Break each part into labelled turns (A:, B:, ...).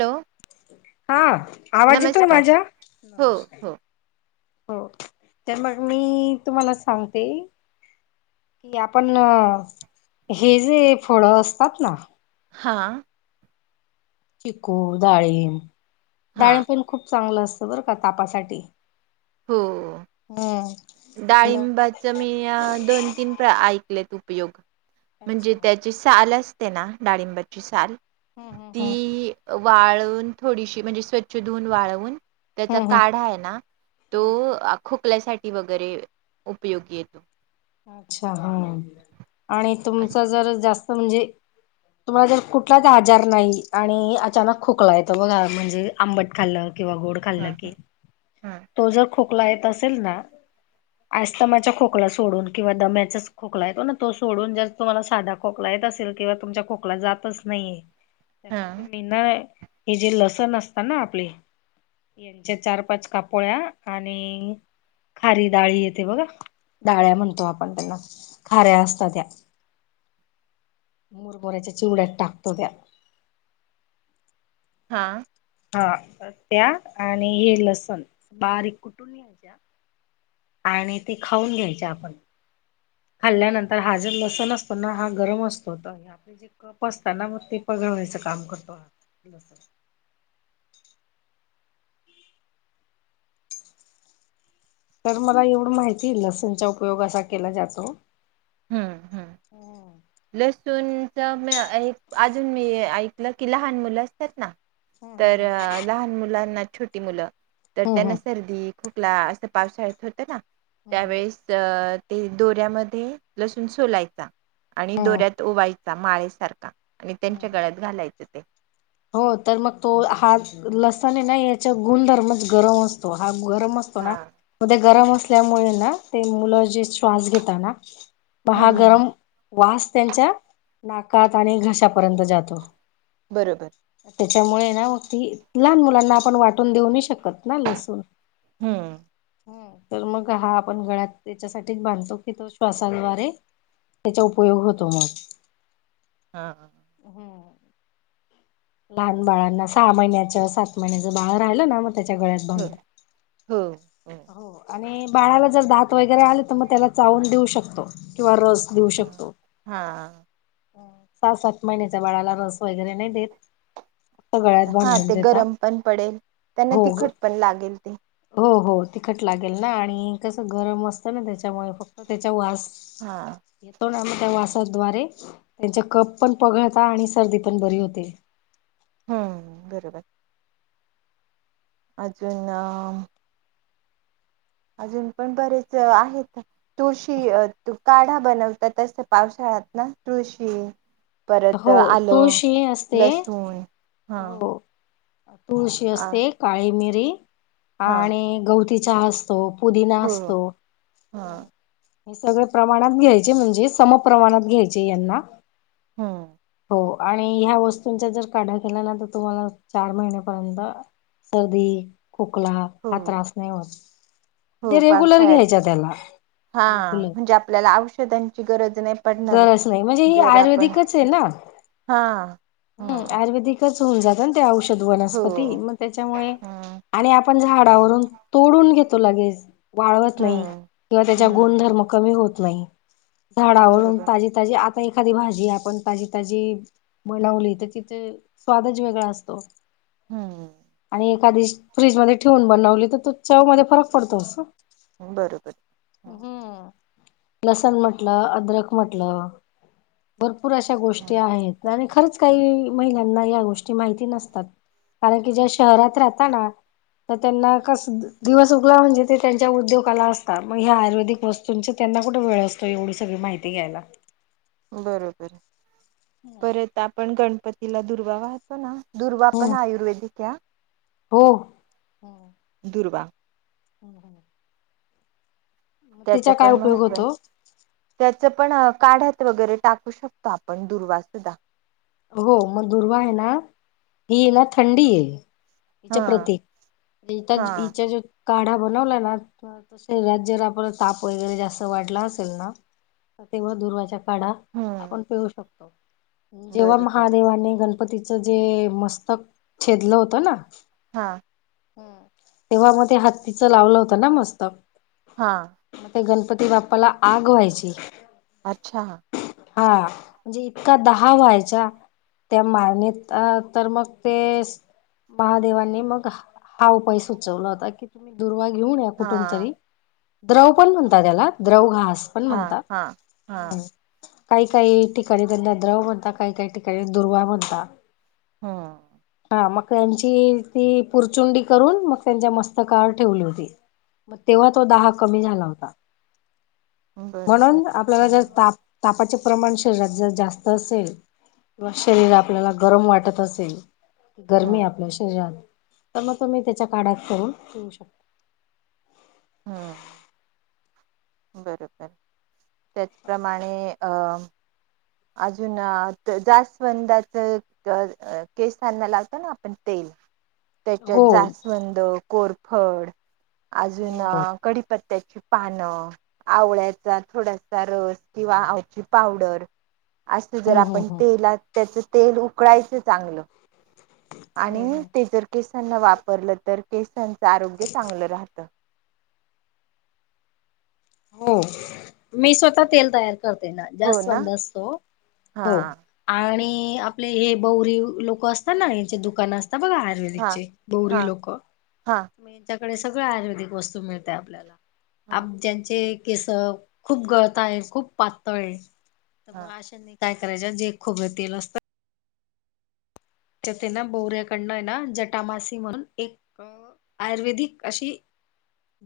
A: Hello
B: हा आवाज येतोय
A: नमस्कार
B: माझा
A: हो
B: नमस्कार
A: हो
B: हो तर मग मी तुम्हाला सांगते कि आपण हे जे फळ असतात ना
A: हां
B: चिकू डाळिंब,
A: हां
B: डाळिंब पण खूप... चांगलं असत बर का तापासाठी हम्म....
A: डाळिंबाच मी दोन तीन ऐकलेत उपयोग....
B: अच्छा
A: म्हणजे त्याची साल असते ना डाळिंबाची साल
B: हम्म हम्म
A: ती.... वाळून थोडीशी म्हणजे स्वच्छ धुवून वाळवून.... त्याचा
B: हम्म हम्म
A: काढा आहे ना तो
B: हम्म
A: खोकल्यासाठी..... वगैरे उपयोगी येतो.
B: अच्छा हा आणि तुमच
A: असं
B: जर जास्त म्हणजे.. तुम्हाला जर कुठलाच आजार नाही आणि अचानक खोकला येत बघा म्हणजे आंबट खाल्ल.... किंवा गोड खाल्ल
A: हां हां
B: कि
A: हां
B: तो जो खोकला... खोकला येत असेल ना आस्थमाच्या खोकला सोडून... किंवा दम्याचाच खोकला येतो ना तो सोडून ज तुम्हाला साधा खोकला येत असेल किंवा तुमच्या खोकला जातच नाही. मग
A: हां
B: तुम्ही ना हे जे लसण असता ना आपले... यांच्या चार पाच कापोळ्या आणि.... खारी डाळी येते बघा डाळ्या म्हणतात. आपण त्यांना खाऱ्या असत त्या... मुरमऱ्याच्या चिवड्यात टाकतो त्या....
A: हा....
B: हा त्या आणि हे लसण बारीक कुठून यायच्या.. आणि ते खाऊन घ्यायचे आपण... खाल्ल्यानंतर हा जर लसूण असतो ना हा गरम असतो तर जे कप असत ना मग ते.... ग वच काम करतो... तर मला एवढं माहिती लसूणचा उपयोग असा केला जातो. हम...
A: सुंठनच म एक अजून मी ऐकलं की लहान मुलं असत्यात ना... तर
B: हम्म
A: लहान मुलांना छोटी मुलं तर त्यांना सर्दी खूप ला असं पावसाळत होत ना
B: हम्म
A: त्यावेळेस अ ते दोऱ्यामध्ये... लसूून सोलायचा आणि दोऱ्यात ओवायचा माळेसारखा... आणि त्यांच्या
B: हम्म
A: गळ्यात घालायचं ते...
B: हो तर मग तो हात लसण नाही याच्या गुणधर्मच गरम असतो हा... गरम असतो ना
A: हा
B: मध्ये गरम असल्यामुळे ना ते मुलं जे श्वास घेतात ना... म हा गरम वास त्यांच्या नाकात आणि घशापर्यंत जातो.
A: बरोबर...
B: त्याच्यामुळे ना मग ती लहान मुलांना आपण वाटून देऊन शकतो. पतना लसूर
A: हम्म
B: ह... तर मग हा आपण गळ्यात त्याच्यासाठी बांधतो की तो श्वासाद्वारे... त्याचा उपयोग होतो मग...
A: हा हा...
B: लहान
A: हो
B: बाळांना सहा महिन्याच्या सात महिन्याचं बाळ राहिलं ना म... त्याच्या गळ्यात बांधत...
A: हो हो
B: आणि बाळाला जर दात वगैरे आले तर मग त्याला चावून देऊ शकतो किंवा रस... दे ऊ शकतो
A: हा
B: सहा सात महिन्याचा बाळाला रस वगैरे नाही देत.. सगळ्यात
A: हा
B: बांधून
A: ते
B: देता
A: गरम पण पडेल त्यांना
B: हो
A: तिखट पण लागेल ते
B: हो हो... तिखट लागेल ना आणि कसं गरम असतं ना त्याच्यामुळे फक्त त्याच्या वास..
A: हा
B: येतो ना.. वासाद्वारे त्यांचे कप पण पगळता आणि सर्दी पण बरी होते...
A: हम्म बरोबर... अजून ना... अजून पण बरेच आहेत तुळशी काढा बनवतात तस ते पावसाळयात... यात ना तुळशी... परत
B: हो
A: आलं,
B: तुळशी असते
A: लसूण ह
B: हो तुळशी असते काळी मिरी
A: हा
B: आणि गवती चहा असतो तो. पुदिना
A: हो
B: असतो.
A: हा
B: हे सगळे प्रमाणात घ्यायचे म्हणजे समप्रमाणात घ्यायचे यांना
A: हो.
B: हो आणि ह्या वस्तूंचा जर काढा केला ना तर तुम्हाला चार महिन्यापर्यंत सर्दी, खोकला
A: हो
B: हा त्रास नाही होत.
A: हो
B: जे रेगुलर
A: पावसाळ्यात
B: घ्यायचा त्याला,
A: हा
B: रेगुलर.
A: म्हणजे आपल्याला औषधांची गरज नाही पडणार
B: गरज नाही, म्हणजे ही
A: जर आपण
B: आयुर्वेदिकचे ना
A: हा
B: हम्म,
A: हा
B: आयुर्वेदिकच. होउन जातं ना ते औषध
A: हो
B: वनस्पती,, मग त्याच्यामुळे,
A: हम्म
B: आणि पण झाडावरून तोडून घेतो लगेच. वाळवत नाही,
A: हम्म
B: किंवा त्याचा
A: हम्म
B: गुणधर्म कमी होत नाही, झाडाव
A: बरोबर
B: ताजी, ताजी आप एखादी भाजी,, आपण ताजी-ताजी बनवली तर तिच स्वादच वेगळा असतो.
A: हम्म.
B: आणि एखादी, फ्रीजमध्ये ठेवून बनवली त तो चव मध्ये फरक पडतोसं.
A: बरोबर.
B: लसण म्हटलं, अदरक म्हटलं. भरपूर अश्या गोष्टी
A: हम्म,
B: आहेत, आणि खरंच काही महिलांना ह्या गोष्टी माहिती नसतात. कारण कि ज्या शहरात राहता ना. तर त्यांना कसं, दिवस उगला म्हणजे ते त्यांच्या उद्योगाला असता म ह्या आयुर्वेदिक वस्तूंच्य त्या त्यांना कुठे वेळ असतो एवढी सगळी माहिती घ्यायला.
A: बरोबर, परत आपण गणपतीला दुर्वा वाहतो ना. दुर्वा
B: हम्म
A: पन आयुर्वेदिके आं.
B: हो. हम्म.
A: दुर्वा.
B: हम्म हम्म. मग
A: त्याच
B: तिचा काय
A: पण
B: उपयोग
A: महत्वये,
B: होतो
A: त्या चेपण काढ्यात वगैरे टाकू शकतो आपण दुर्वा सुद्धा.
B: हो, मग दुर्वाये ना,, ही ना थंडी ये. हिच्या
A: हा
B: प्रती [unintelligible]
A: हा
B: हिच्या ज्या काढा बनवला ना, शरीरात जर आपला ताप वगैरे जास्त वाढला असेल ना तेव्हा दुर्वाचा काढा आपण
A: हम्म
B: पिऊू शकतो, जेव्हा
A: बरोबर
B: महादेवाने गण पतीचं जे मस्तक छेदलं होतं ना
A: हां.
B: तेव्हा मग ते हत्तीचं लावलं होतं ना मस्तक,
A: हा
B: म ते गणपती ती बाप्पाला आग व्हायची.
A: अच्छा.
B: हा म्हणजे इतका दहा व्हायचा, त्या माळणीत अ तर मग तेस महादेवानी मग हा उपाय सुचवला होता की तुम्ही दुर्वा घेऊन या
A: हा
B: कुठून तरी, द्रव पण म्हणतात त्याला, द्रव घास पण म्हणता.
A: हां.
B: काही काही ठिकाणी त्यांना द्रव म्हणता काही, काही ठिकाणी दुर्वा म्हणता.
A: हं.
B: मग त्यांची ती पुरचुंडी करून मग त्यांच्या मस्तकार ठेवली होती. मग तेव्हा तो दाह कमी झाला होता,
A: बरोबर
B: म्हणून
A: हा
B: आपल्याला जर ता प्रमाण शरीरात जर जास्त असेल, व शरीर आपल्याला गरम वाटत असेल, गरमी
A: हम्म
B: आपल्या शरीरात तर मग तुम्ही त्याच्या काडात करून पिऊ शकता.
A: हा बरोबर,, त्याचप्रमाणे अंऽ अजून अंऽऽ जास्वंदाचं केसांना लावतो ना आपण तेल, त्याच्यात
B: हो
A: जास्वंद कोरफड अजून
B: हो हो
A: कडीीपत्त्याची पान आवळ्याचा थोडासा रस किंवा आवची पावडर असं जर
B: हम्म हम्म
A: आपण
B: हम्म.
A: तेला त्याच तेल उकळायचं चांगलं
B: हम्म
A: आणि
B: हम्म
A: ते जर केसांना वापरलं तर केसांचं आरोग्य चांगलं राहतं
B: हो मी स्वतः तेल तयार कर ना
A: हो ना
B: जास्तस्त
A: हा
B: हो आणि आपले हे बौरी लोक असतात ना हचे दुकान असत बघा
A: हा
B: आयुर्वेदिकचे
A: हा
B: गौरी लोक
A: हा
B: सगळ आयुर्वेदिक वस्तू मिळते आपल्याला
A: हा
B: ज्यांचे केस खूप गळत आहे खूप पातळ आहे तर
A: हा
B: मग अशानी काय करायच्या जे खोबर तेल असतात त्यात ना बोऱ्याकडनं ना जटामासी म्हणून एक आयुर्वेदिक अशी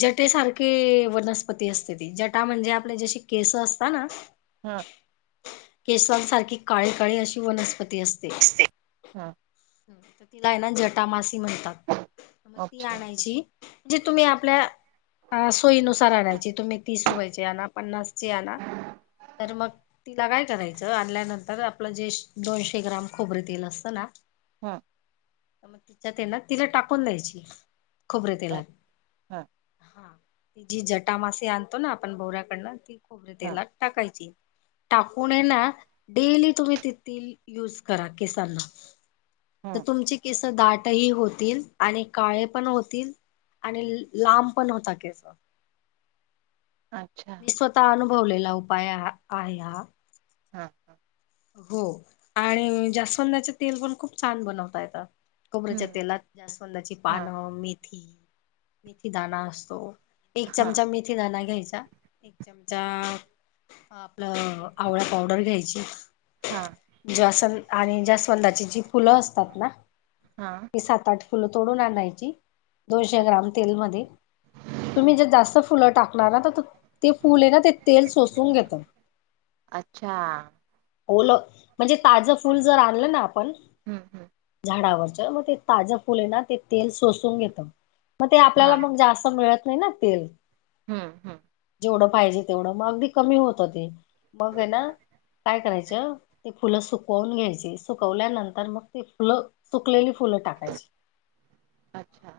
B: जटेसारखे वनस्पती असते ती जटा म्हणजे आपले जशी केस असतात ना
A: हम
B: केसवाांसारखी काळी काळी अशी वनस्पती असते
A: हा
B: तर तिला आहे ना जटामासी म्हणतात मग ती
A: अच्छा
B: आणायची जे तुम्ही आपल्या ह सोयीनुसार आणायची तुम्ही तीस रुपयाची आण पन्नासची आण तर मग तिला काय करायचं आणल्यानंतर आपलं जे दोनशे ग्राम खोबरे तेल असत
A: हम
B: तर मग तिच्यात ये ना तिला टाकून द्यायची खोबरेतेला
A: ह
B: हा जी जटामासेी आणतो ना आपण बोऱ्याकडनं ती
A: हा
B: खोबरेतेलात टाकायची टाकून ना डेली तुम्ही तथील युज करा केसांना तर
A: हं,
B: तुमची किस दाट ह होतील आणि काळे पण होतील आणि लांब पण होता केस
A: अच्छा.
B: मी स्वतः अनुभवलेला उपाय आहे हा
A: हा हा
B: हो आणि जास्वंदचे तेल पण खूप छान बनवता येत कोबऱ्याच्या
A: हं,
B: तेलात जास्वंदाची
A: हां,
B: पानं मेथी मेथी दण असतो एक
A: हां,
B: चमचा म मिथे दना घ्यायचा एक चमचा आपलं आवळ्या पावडर घ्यायची
A: हां,
B: जस आणि ज्यास्वंदाची जी फुलं असतात ना
A: हां.
B: मी सात आठ फुलं तोडून आणायची दोनशे
A: अ
B: ग्राम तेल मध्ये तुम्ही जर जास्त फुलं टाकणार ना तर ते फुले आहे ना ते तेल सोसून घेत
A: अच्छा
B: ओलं म्हणजे ताजं फुल जर आणलं ना आपण
A: हं, हं.
B: झाडावर मग ते ताज फुले ना ते तेल सोून घेत मग ते आपल्याला मग जास् मिळ नाही ना तेल
A: हम्म हम्म
B: जवढं पाहिजे तेवढं मग अगदी कमी होत ते मग आहे ना कराय फुलं सुकवून घ्याय सुवल्यानंतर मग फुलं सुकलेली फुलं टाकायची
A: अच्छा.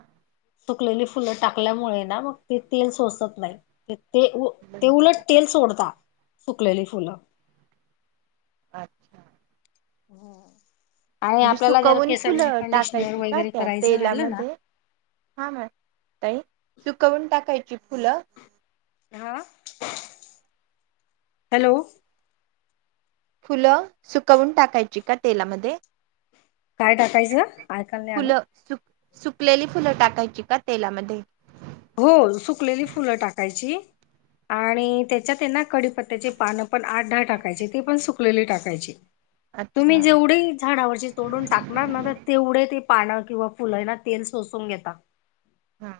B: सुकलेली फुलं टाकल्यामुळे ना. ते तेल सोसत नाही. ते ते उलट
A: बंद
B: तेल सोडत. सुकलेली फुलं.
A: अच्छा.
B: होम [unintelligible]
A: म्हणजे सुकवून फुलं टाकायची का
B: वगैरे
A: त्या
B: करायचं राहिलं ना
A: तेलामध्ये? हा मॅडम. ताई सुकवून टाकायची फुलं?
B: हा. हॅलो.
A: फुलं सुकवून टाकायची का तेलामध्ये?
B: काय टाकायचं? ऐकायला नाही आलं.
A: फुलं सुक सुकलेली फुलं टाकायची का तेलामध्ये?
B: हो सुकलेली फुलं टाकायची. आणि त्याच्यात त्यांना कडीपत्त्याची पानं पण आठ-दहा टाकायची ती पण सुकलेली टाकायची.
A: अच्छा.
B: तुम्ही जेवढे झाडावरची तोडून टाकणार ना. तर तेवढे ते पानं किंवा फुलना तेल सोसून घेतात.
A: हा.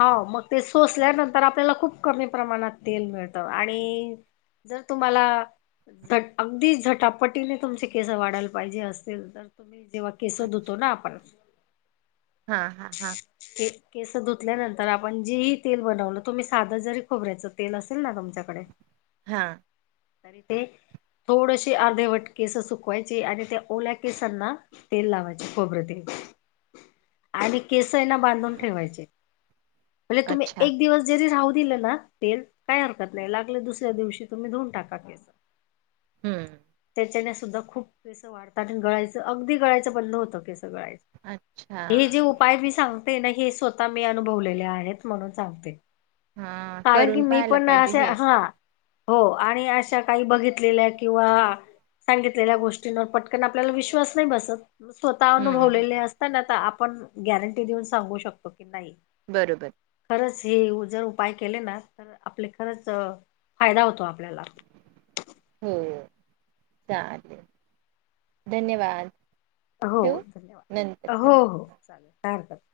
B: हो मग ते सोसल्यानंतर आपल्याला खूप कमी प्रमाणात तेल मिळतं आणि जर तुम्हाला अगदी झटापटीने तुमचे केस वाढायला पाहिजे असतील तर तुम्ही जेव्हा केस धुतो ना आपण.
A: हा. हा. हा.
B: के केस धूत ल्यानंतर आपण जीही तेल बनवलं. तुम्ही साधं जरी खोबऱ्याच तेल असेल ना तुमच्याकडे.
A: हा.
B: तरी ते. थोडशी अर्धेवट केस सुकवायची. आणि त्या ओल्या केसांना तेल लावायचे खोबरेल तेल. आणि केसं हाय ना बांधून ठेवायचे. म्हणजे तुम्ही
A: अच्छा.
B: एक दिवस जरी राहु दिलं ना तेल काय हरकत नाही, लागलच दुसऱ्या दिवशी तुम्ही धुन टाका तेल.
A: हम्म
B: त्याच्याने सुद्धा खूप केस वाढता आणि गळायचं अगदी गळायचं बंद होतं केस. खरंय, हे
A: अच्छा.
B: जे उपाय मी सांगते ना हे स्वः ता मी अनुभवलेले आहेत म्हणून सांगते.
A: हा
B: कारण की
A: करून
B: मी
A: पाहायला
B: पण
A: पाहिजे
B: असे
A: हे
B: हा हो, आणि अशा काही बघितलेल्या किंवा सांगितलेल्या गोष्टींवर पटकन आपल्याला विश्वास नाही बसत. स्वतः
A: हम्म
B: अनुभवलेले असताना आता आपण गॅरंटी देऊन सांगू शकतो की नाही.
A: बरोबर.
B: हे जर उपाय केले ना तर आपले खरच फायदा होतो आपल्याला.
A: हो. चालेल, धन्यवाद!
B: हो
A: ठेवू नंतर
B: धन्यवाद!
A: कर
B: हो हो चालेल, काय हरकत नाय.